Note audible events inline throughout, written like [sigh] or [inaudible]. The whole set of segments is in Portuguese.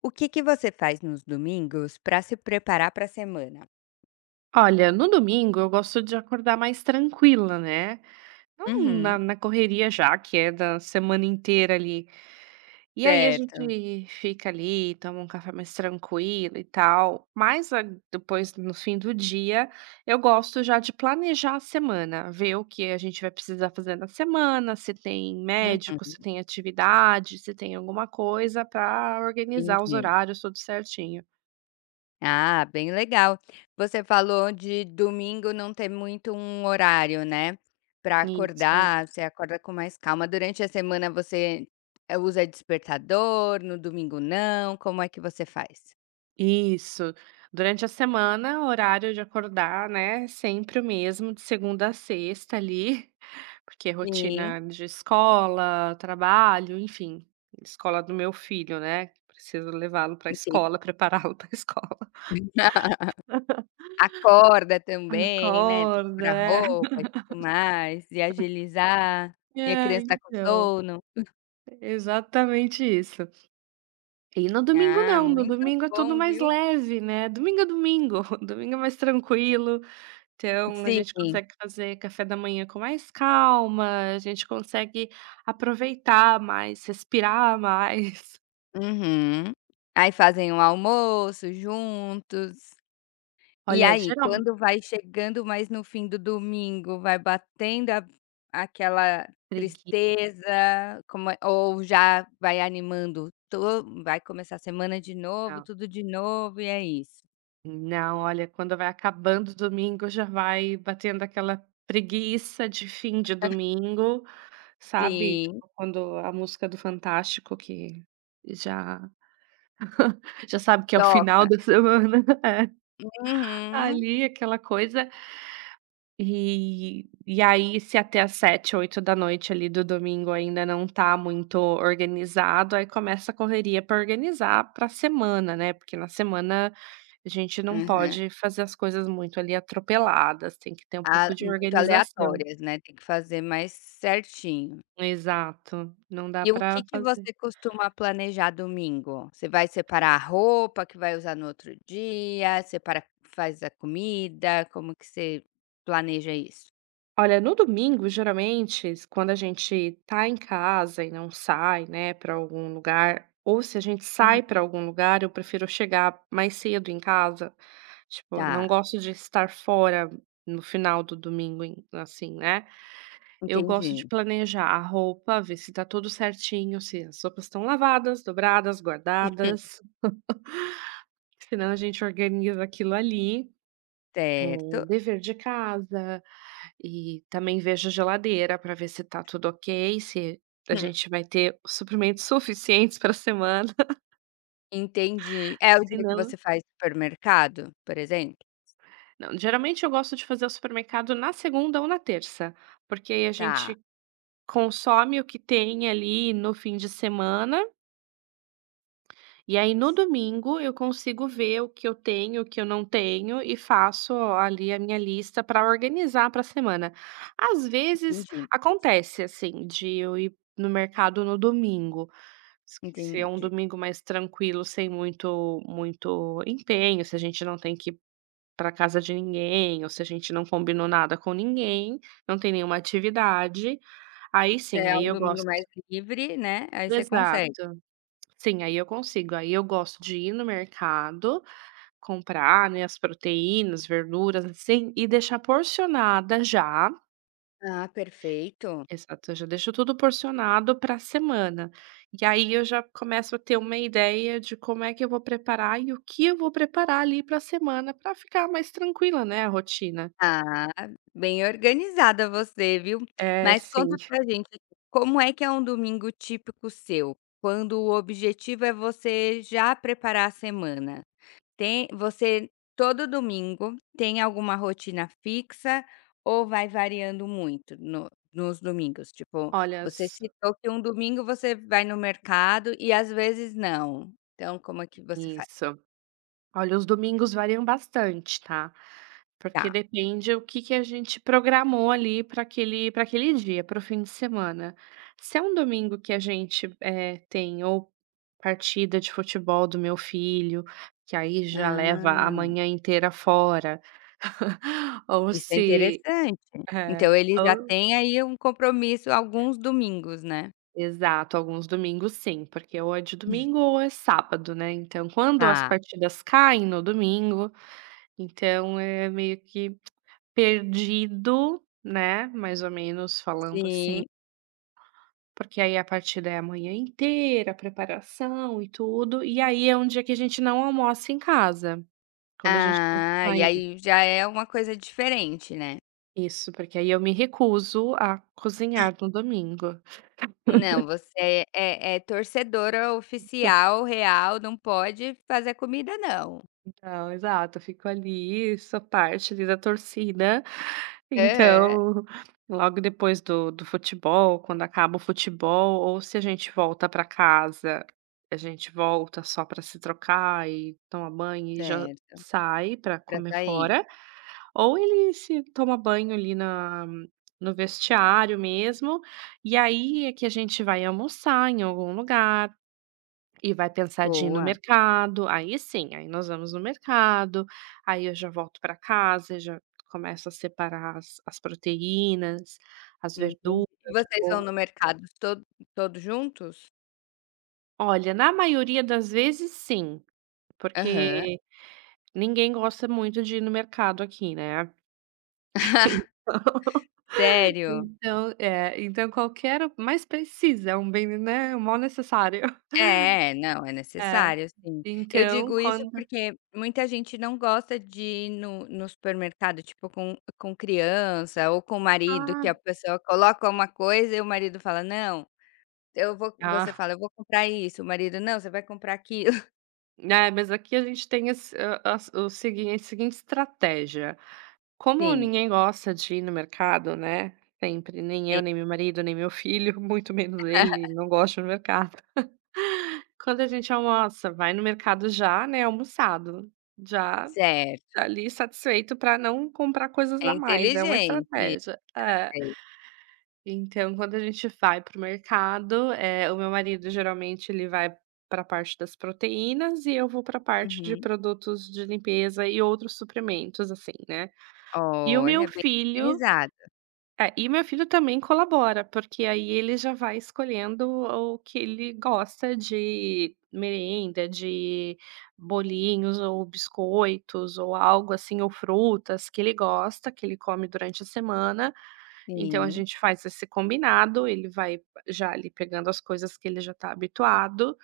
O que que você faz nos domingos para se preparar para a semana? Olha, no domingo eu gosto de acordar mais tranquila, né? Não na, Uhum, na correria já, que é da semana inteira ali. E aí a certo. gente fica ali, toma um café mais tranquilo e tal. Depois, no fim do dia, eu gosto já de planejar a semana, ver o que a gente vai precisar fazer na semana, se tem médico, Uhum, se tem atividade, se tem alguma coisa para organizar os entendi. horários tudo certinho. Ah, bem legal. Você falou de domingo não ter muito um horário, né, para Isso. acordar, você acorda com mais calma. Durante a semana você, usa despertador, no domingo não, como é que você faz? Isso. Durante a semana, o horário de acordar, né, é sempre o mesmo, de segunda a sexta ali, [laughs] porque é Sim, rotina de escola, trabalho, enfim, escola do meu filho, né, preciso levá-lo para a entendi. escola, [laughs] prepará-lo para a escola. [laughs] Acorda também, né, tem que Acorda, comprar é. roupa e tudo mais, e agilizar, e a É, criança está com então, sono. é exatamente isso. E no domingo Ah, não, no muito domingo é tudo bom, mais viu. leve, né, domingo é domingo, [laughs] domingo é mais tranquilo. Então, a gente Sim. consegue fazer café da manhã com mais calma, a gente consegue aproveitar mais, respirar mais. [laughs] Uhum. Aí fazem um almoço juntos. E Olha, aí, geralmente quando vai chegando mais no fim do domingo, vai batendo a aquela preguiça. tristeza, como é ou já vai animando to vai começar a semana de novo, tudo de novo e é isso. Não, olha, quando vai acabando o domingo, já vai batendo aquela preguiça de fim de domingo, sabe? Sim, Tipo, quando a música do Fantástico que já já sabe que é o final toca. da semana. [laughs] Uhum. Ali aquela coisa. E aí, se até às 19h, 20h ali do domingo ainda não tá muito organizado, aí começa a correria para organizar para semana, né, porque na semana a gente não Aham. pode fazer as coisas muito ali atropeladas, tem que ter um A pouco de muito organização. aleatórias, né, tem que fazer mais certinho. Exato, não dá E o para que que fazer. você costuma planejar domingo? Você vai separar a roupa que vai usar no outro dia, separa faz a comida, como que você planeja isso? Olha, no domingo, geralmente, s quando a gente tá em casa e não sai, né, pra algum lugar, ou se a gente Uhum. sai pra algum lugar, eu prefiro chegar mais cedo em casa. Tipo, não Tá, gosto de estar fora no final do domingo em assim, né. Eu gosto de entendi. planejar a roupa, ver se tá tudo certinho, se as roupas estão lavadas, dobradas, Hum. guardadas, senão a gente organiza aquilo ali. Eh, Certo, Dever de casa, e também vejo a geladeira para ver se tá tudo ok, se a Hum, gente vai ter os suprimentos [laughs] suficientes para a semana, [laughs] entendi. É o se dia que não você faz supermercado, por exemplo? não, geralmente eu gosto de fazer o supermercado na segunda ou na terça, porque aí a Tá, gente consome o que tem ali no fim de semana. E aí no domingo eu consigo ver o que eu tenho, o que eu não tenho e faço ali a minha lista para organizar para a semana. Às vezes entendi, acontece assim de eu ir no mercado no domingo, se é um entendi. domingo mais tranquilo, sem muito empenho, se a gente não tem que ir para casa de ninguém, ou se a gente não combinou nada com ninguém, não tem nenhuma atividade, aí Se sim, é aí um eu domingo gosto. mais livre, né, aí você consegue. Exato. Sim, aí eu consigo. Aí eu gosto de ir no mercado, comprar, né, as proteínas, verduras, assim, e deixar porcionada já. Ah, perfeito. Exato, eu já deixo tudo porcionado para a semana. E aí eu já começo a ter uma ideia de como é que eu vou preparar e o que eu vou preparar ali para a semana para ficar mais tranquila, né, a rotina. Ah, bem organizada você, viu. É, Mas conta sim. pra gente, como é que é um domingo típico seu? Quando o objetivo é você já preparar a semana. Tem você Todo domingo tem alguma rotina fixa ou vai variando muito no nos domingos? Tipo, Olha, você s- citou que um domingo você vai no mercado e às vezes não. Então como é que você faz? isso. Olha, os domingos variam bastante, tá? Porque Tá. depende o que que a gente programou ali para aquele dia, para o fim de semana. Se é um domingo que a gente tem ou partida de futebol do meu filho, que aí já leva a Ah. manhã inteira fora, [laughs] ou Isso é se. interessante. Então É, ele já tem aí um compromisso alguns domingos, né? exato, alguns domingos sim, porque ou é de domingo ou é sábado, né? Então, quando as Tá. partidas caem no domingo, então é meio que perdido, né, mais ou menos falando assim, Sim. porque aí a partida é a manhã inteira, a preparação e tudo, e aí é um dia que a gente não almoça em casa, quando a gente tem que Ah, e sair. aí já é uma coisa diferente, né? Isso, porque aí eu me recuso a cozinhar no domingo. Não, você é torcedora oficial, real, não pode fazer comida não. Então, exato, eu fico ali, sou parte ali da torcida. Aham. Então, logo depois do futebol, quando acaba o futebol, ou se a gente volta para casa, a gente volta só para se trocar e tomar banho e já Certo, sai para pra comer sair. fora, ou ele se toma banho ali na no vestiário mesmo, e aí é que a gente vai almoçar em algum lugar, e vai pensar de ir no Boa, mercado, aí sim, aí nós vamos no mercado, aí eu já volto para casa, já começo a separar as proteínas, as entendi. verduras, E já vocês vão vou no mercado todos juntos? olha, na maioria das vezes sim, Aham. porque ninguém gosta muito de ir no mercado aqui, né. [laughs] Então [laughs] Sério? então é, então qualquer o mas precisa, é um bem, né, é um mal necessário. É, não, é É. necessário sim. Eu Então digo isso quando porque muita gente não gosta de ir no supermercado, tipo, com criança ou com marido, ah, que a pessoa coloca uma coisa e o marido fala: "Não, eu vou" você ah. fala: "Eu vou comprar isso", o marido: "Não, você vai comprar aquilo". [laughs] É, mas aqui a gente tem esse a as o segui a seguinte estratégia, como Sim, ninguém gosta de ir no mercado, né, sempre, nem eu, tem nem meu marido, nem meu filho, [laughs] muito menos ele, não gosta no mercado. Quando a gente almoça, vai no mercado já, né, almoçado, já certo, tá ali satisfeito para não comprar coisas é a mais, é uma inteligente estratégia. É. é isso. Então, quando a gente vai para o mercado, o meu marido geralmente ele vai para a parte das proteínas e eu vou para a parte de Uhum. produtos de limpeza e outros suplementos assim, né. E o meu Olha, bem filho organizado. é, e meu filho também colabora, porque aí ele já vai escolhendo o que ele gosta de merenda, de bolinhos ou biscoitos ou algo assim, ou frutas que ele gosta, que ele come durante a semana. Então a Sim, gente faz esse combinado, ele vai já ali pegando as coisas que ele já está habituado,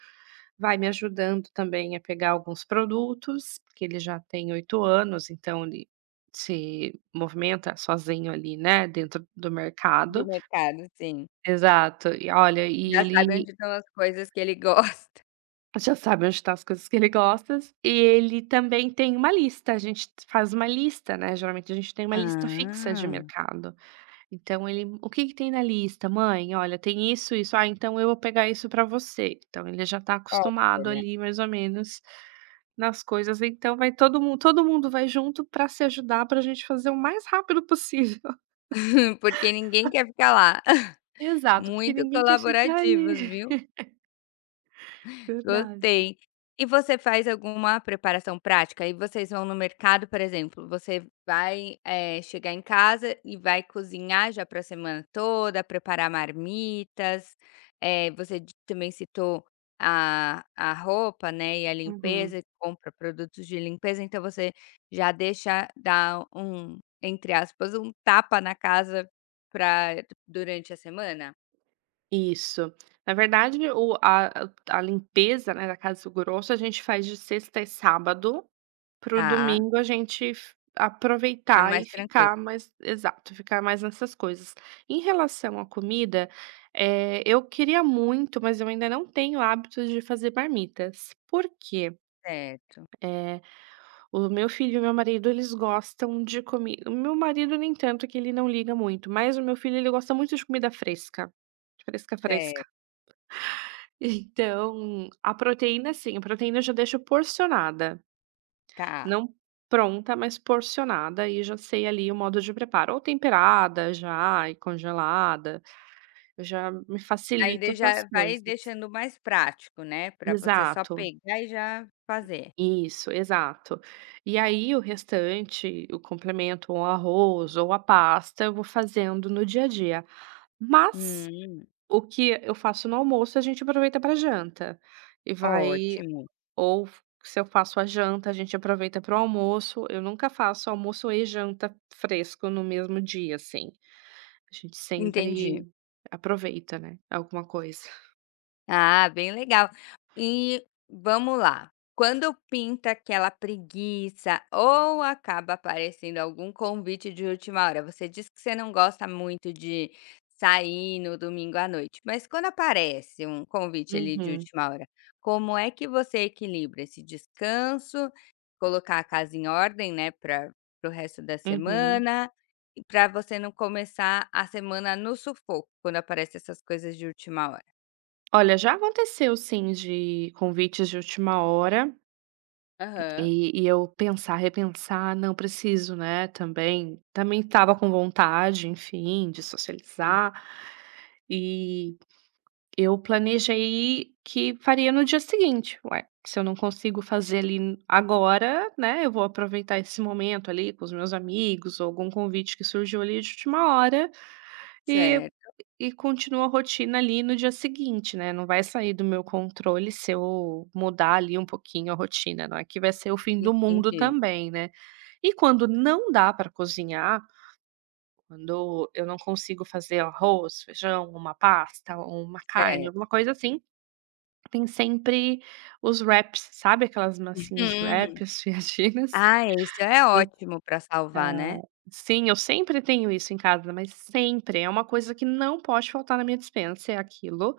vai me ajudando também a pegar alguns produtos, porque ele já tem 8 anos, então ele se movimenta sozinho ali, né, dentro do do mercado. mercado, sim. Exato. E olha, e Já sabe ele onde estão as coisas que ele [laughs] gosta. já sabe onde tá as coisas que ele gosta, e ele também tem uma lista, a gente faz uma lista, né, geralmente a gente tem uma lista fixa de Ah, mercado. Então ele: "O que que tem na lista, mãe? Olha, tem isso, isso. Ah, então eu vou pegar isso pra você". Então ele já tá acostumado olha. ali mais ou menos nas coisas, então vai todo mundo vai junto pra se ajudar, pra gente fazer o mais rápido possível. [laughs] [laughs] Porque ninguém quer ficar lá. [laughs] Exato, porque Muito ninguém quer ficar colaborativos, ali. viu? [laughs] Verdade. Gostei. E você faz alguma preparação prática? E vocês vão no mercado, por exemplo, você vai, chegar em casa e vai cozinhar já para a semana toda, preparar marmitas, você di também citou a roupa, né, e a limpeza, Uhum. e compra produtos de limpeza, então você já deixa dar um, entre aspas, "um tapa na casa" pra durante a semana? Isso. Na verdade, o a limpeza, né, da casa grosso a gente faz de sexta e sábado. Pro Tá, domingo a gente f tá aproveitar e mais tranquilo. ficar mais exato, ficar mais nessas coisas. Em relação à comida, eu queria muito, mas eu ainda não tenho hábitos de fazer marmitas. Por quê? Certo, Eh, o meu filho e meu marido, eles gostam de comi o meu marido nem tanto, que ele não liga muito, mas o meu filho, ele gosta muito de comida fresca, fresca, fresca. certo, [laughs] Então, a proteína sim, a proteína eu já deixo porcionada. tá. Não pronta, mas porcionada e já sei ali o modo de preparo, ou temperada já e congelada, já me Aí facilita de essas já vai coisas. deixando mais prático, né, para você só Exato, pegar e já fazer. isso, exato. E aí o restante, o complemento, o arroz ou a pasta, eu vou fazendo no dia a dia. Mas Hum, o que eu faço no almoço, a gente aproveita para janta e vai. ótimo, Ou f se eu faço a janta, a gente aproveita para o almoço. Eu nunca faço almoço e janta fresco no mesmo dia, assim. A gente entendi. sempre aproveita, né, alguma coisa. Ah, bem legal. E vamos lá. Quando pinta aquela preguiça ou acaba aparecendo algum convite de última hora, você diz que você não gosta muito de sair no domingo à noite, mas quando aparece um convite ali de Uhum, última hora, como é que você equilibra esse descanso, colocar a casa em ordem, né, para o resto da uhum. semana, e para você não começar a semana no sufoco quando aparecem essas coisas de última hora? Olha, já aconteceu sim de convites de última hora Aham. e eu pensar, repensar: "Não, preciso, né, também". Também estava com vontade, enfim, de Hum, socializar. E eu planejei que faria no dia seguinte. Ué, se eu não consigo fazer ali agora, né? Eu vou aproveitar esse momento ali com os meus amigos, ou algum convite que surgiu ali de última hora e, certo, e continua a rotina ali no dia seguinte, né? Não vai sair do meu controle se eu mudar ali um pouquinho a rotina, não é que vai ser o fim do mundo entendi, também, né? E quando não dá para cozinhar, quando eu não consigo fazer arroz, feijão, uma pasta, uma carne, certo. alguma coisa assim, tem sempre os wraps, sabe aquelas massinhas de Uhum. wrap, as fiadinhas? Ah, isso é [laughs] Eu ótimo para salvar, ah, né, sim, eu sempre tenho isso em casa, mas sempre, é uma coisa que não pode faltar na minha despensa, é aquilo.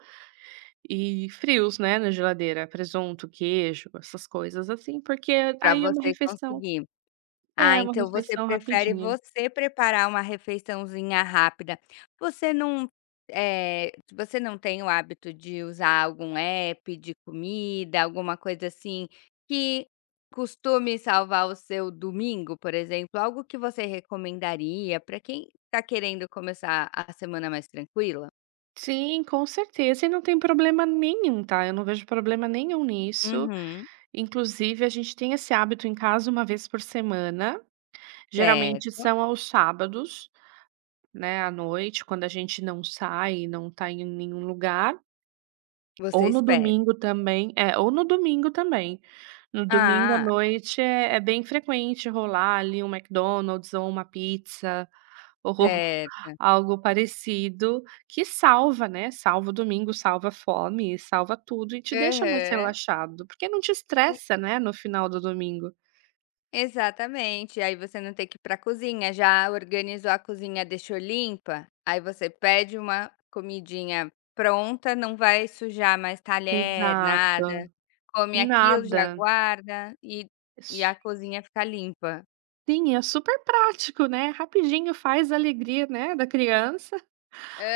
E frios, né, na geladeira, presunto, queijo, essas coisas assim, porque para aí você conseguir. Ah, é, uma então você refeição prefere rapidinha. você preparar uma refeiçãozinha rápida. Você não, você não tem o hábito de usar algum app de comida, alguma coisa assim, que costume salvar o seu domingo, por exemplo? Algo que você recomendaria para quem está querendo começar a semana mais tranquila? Sim, com certeza, e não tem problema nenhum, tá, eu não vejo problema nenhum nisso. Uhum. Inclusive a gente tem esse hábito em casa uma vez por semana. Geralmente Certo, são aos sábados, né, à noite, quando a gente não sai não tá em nenhum lugar, você ou no espere. domingo também é, ou no domingo também. No domingo à Ah, noite é bem frequente rolar ali um McDonald's ou uma pizza ou [laughs] certo. algo parecido que salva, né, salva o domingo, salva a fome, salva tudo e te deixa mais Aham. relaxado, porque não te E estressa, né, no final do domingo. exatamente, aí você não tem que ir pra cozinha, já organizou a cozinha, deixou limpa, aí você pede uma comidinha pronta, não vai sujar mais talher, nada, Exato. come aquilo, já Nada. guarda e a cozinha fica limpa. Sim, é super prático, né, rapidinho faz a alegria, né, da criança,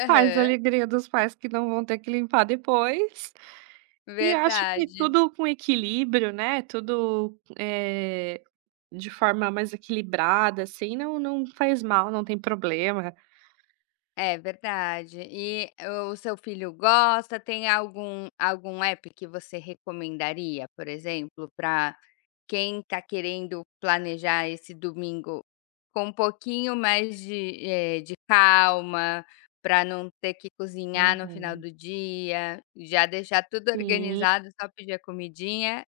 faz a alegria dos pais que não vão ter que limpar depois, e acho que verdade. tudo com equilíbrio, né, tudo, de forma mais equilibrada, assim, não não faz mal, não tem problema. É verdade. E o seu filho gosta? Tem algum app que você recomendaria, por exemplo, para quem está querendo planejar esse domingo com um pouquinho mais de, de calma, para não ter que cozinhar no final Uhum. do dia, já deixar tudo Sim, organizado, só pedir a comidinha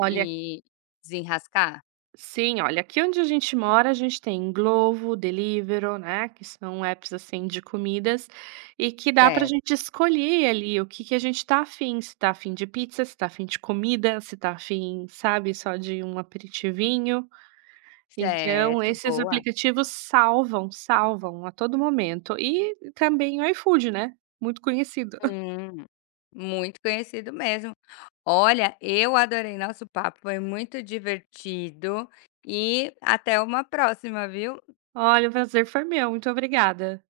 olha e desenrascar? Sim, olha, aqui onde a gente mora, a gente tem Glovo, Deliveroo, né, que são apps, assim, de comidas e que dá pra Certo, gente escolher ali o que que a gente tá afim, se tá afim de pizza, se tá afim de comida, se tá afim, sabe, só de um aperitivinho. Então, certo, esses boa. aplicativos salvam, salvam a todo momento. E também o iFood, né, muito conhecido. [laughs] Hum, muito conhecido mesmo. Olha, eu adorei nosso papo, foi muito divertido e até uma próxima, viu? Olha, o prazer foi meu, muito obrigada.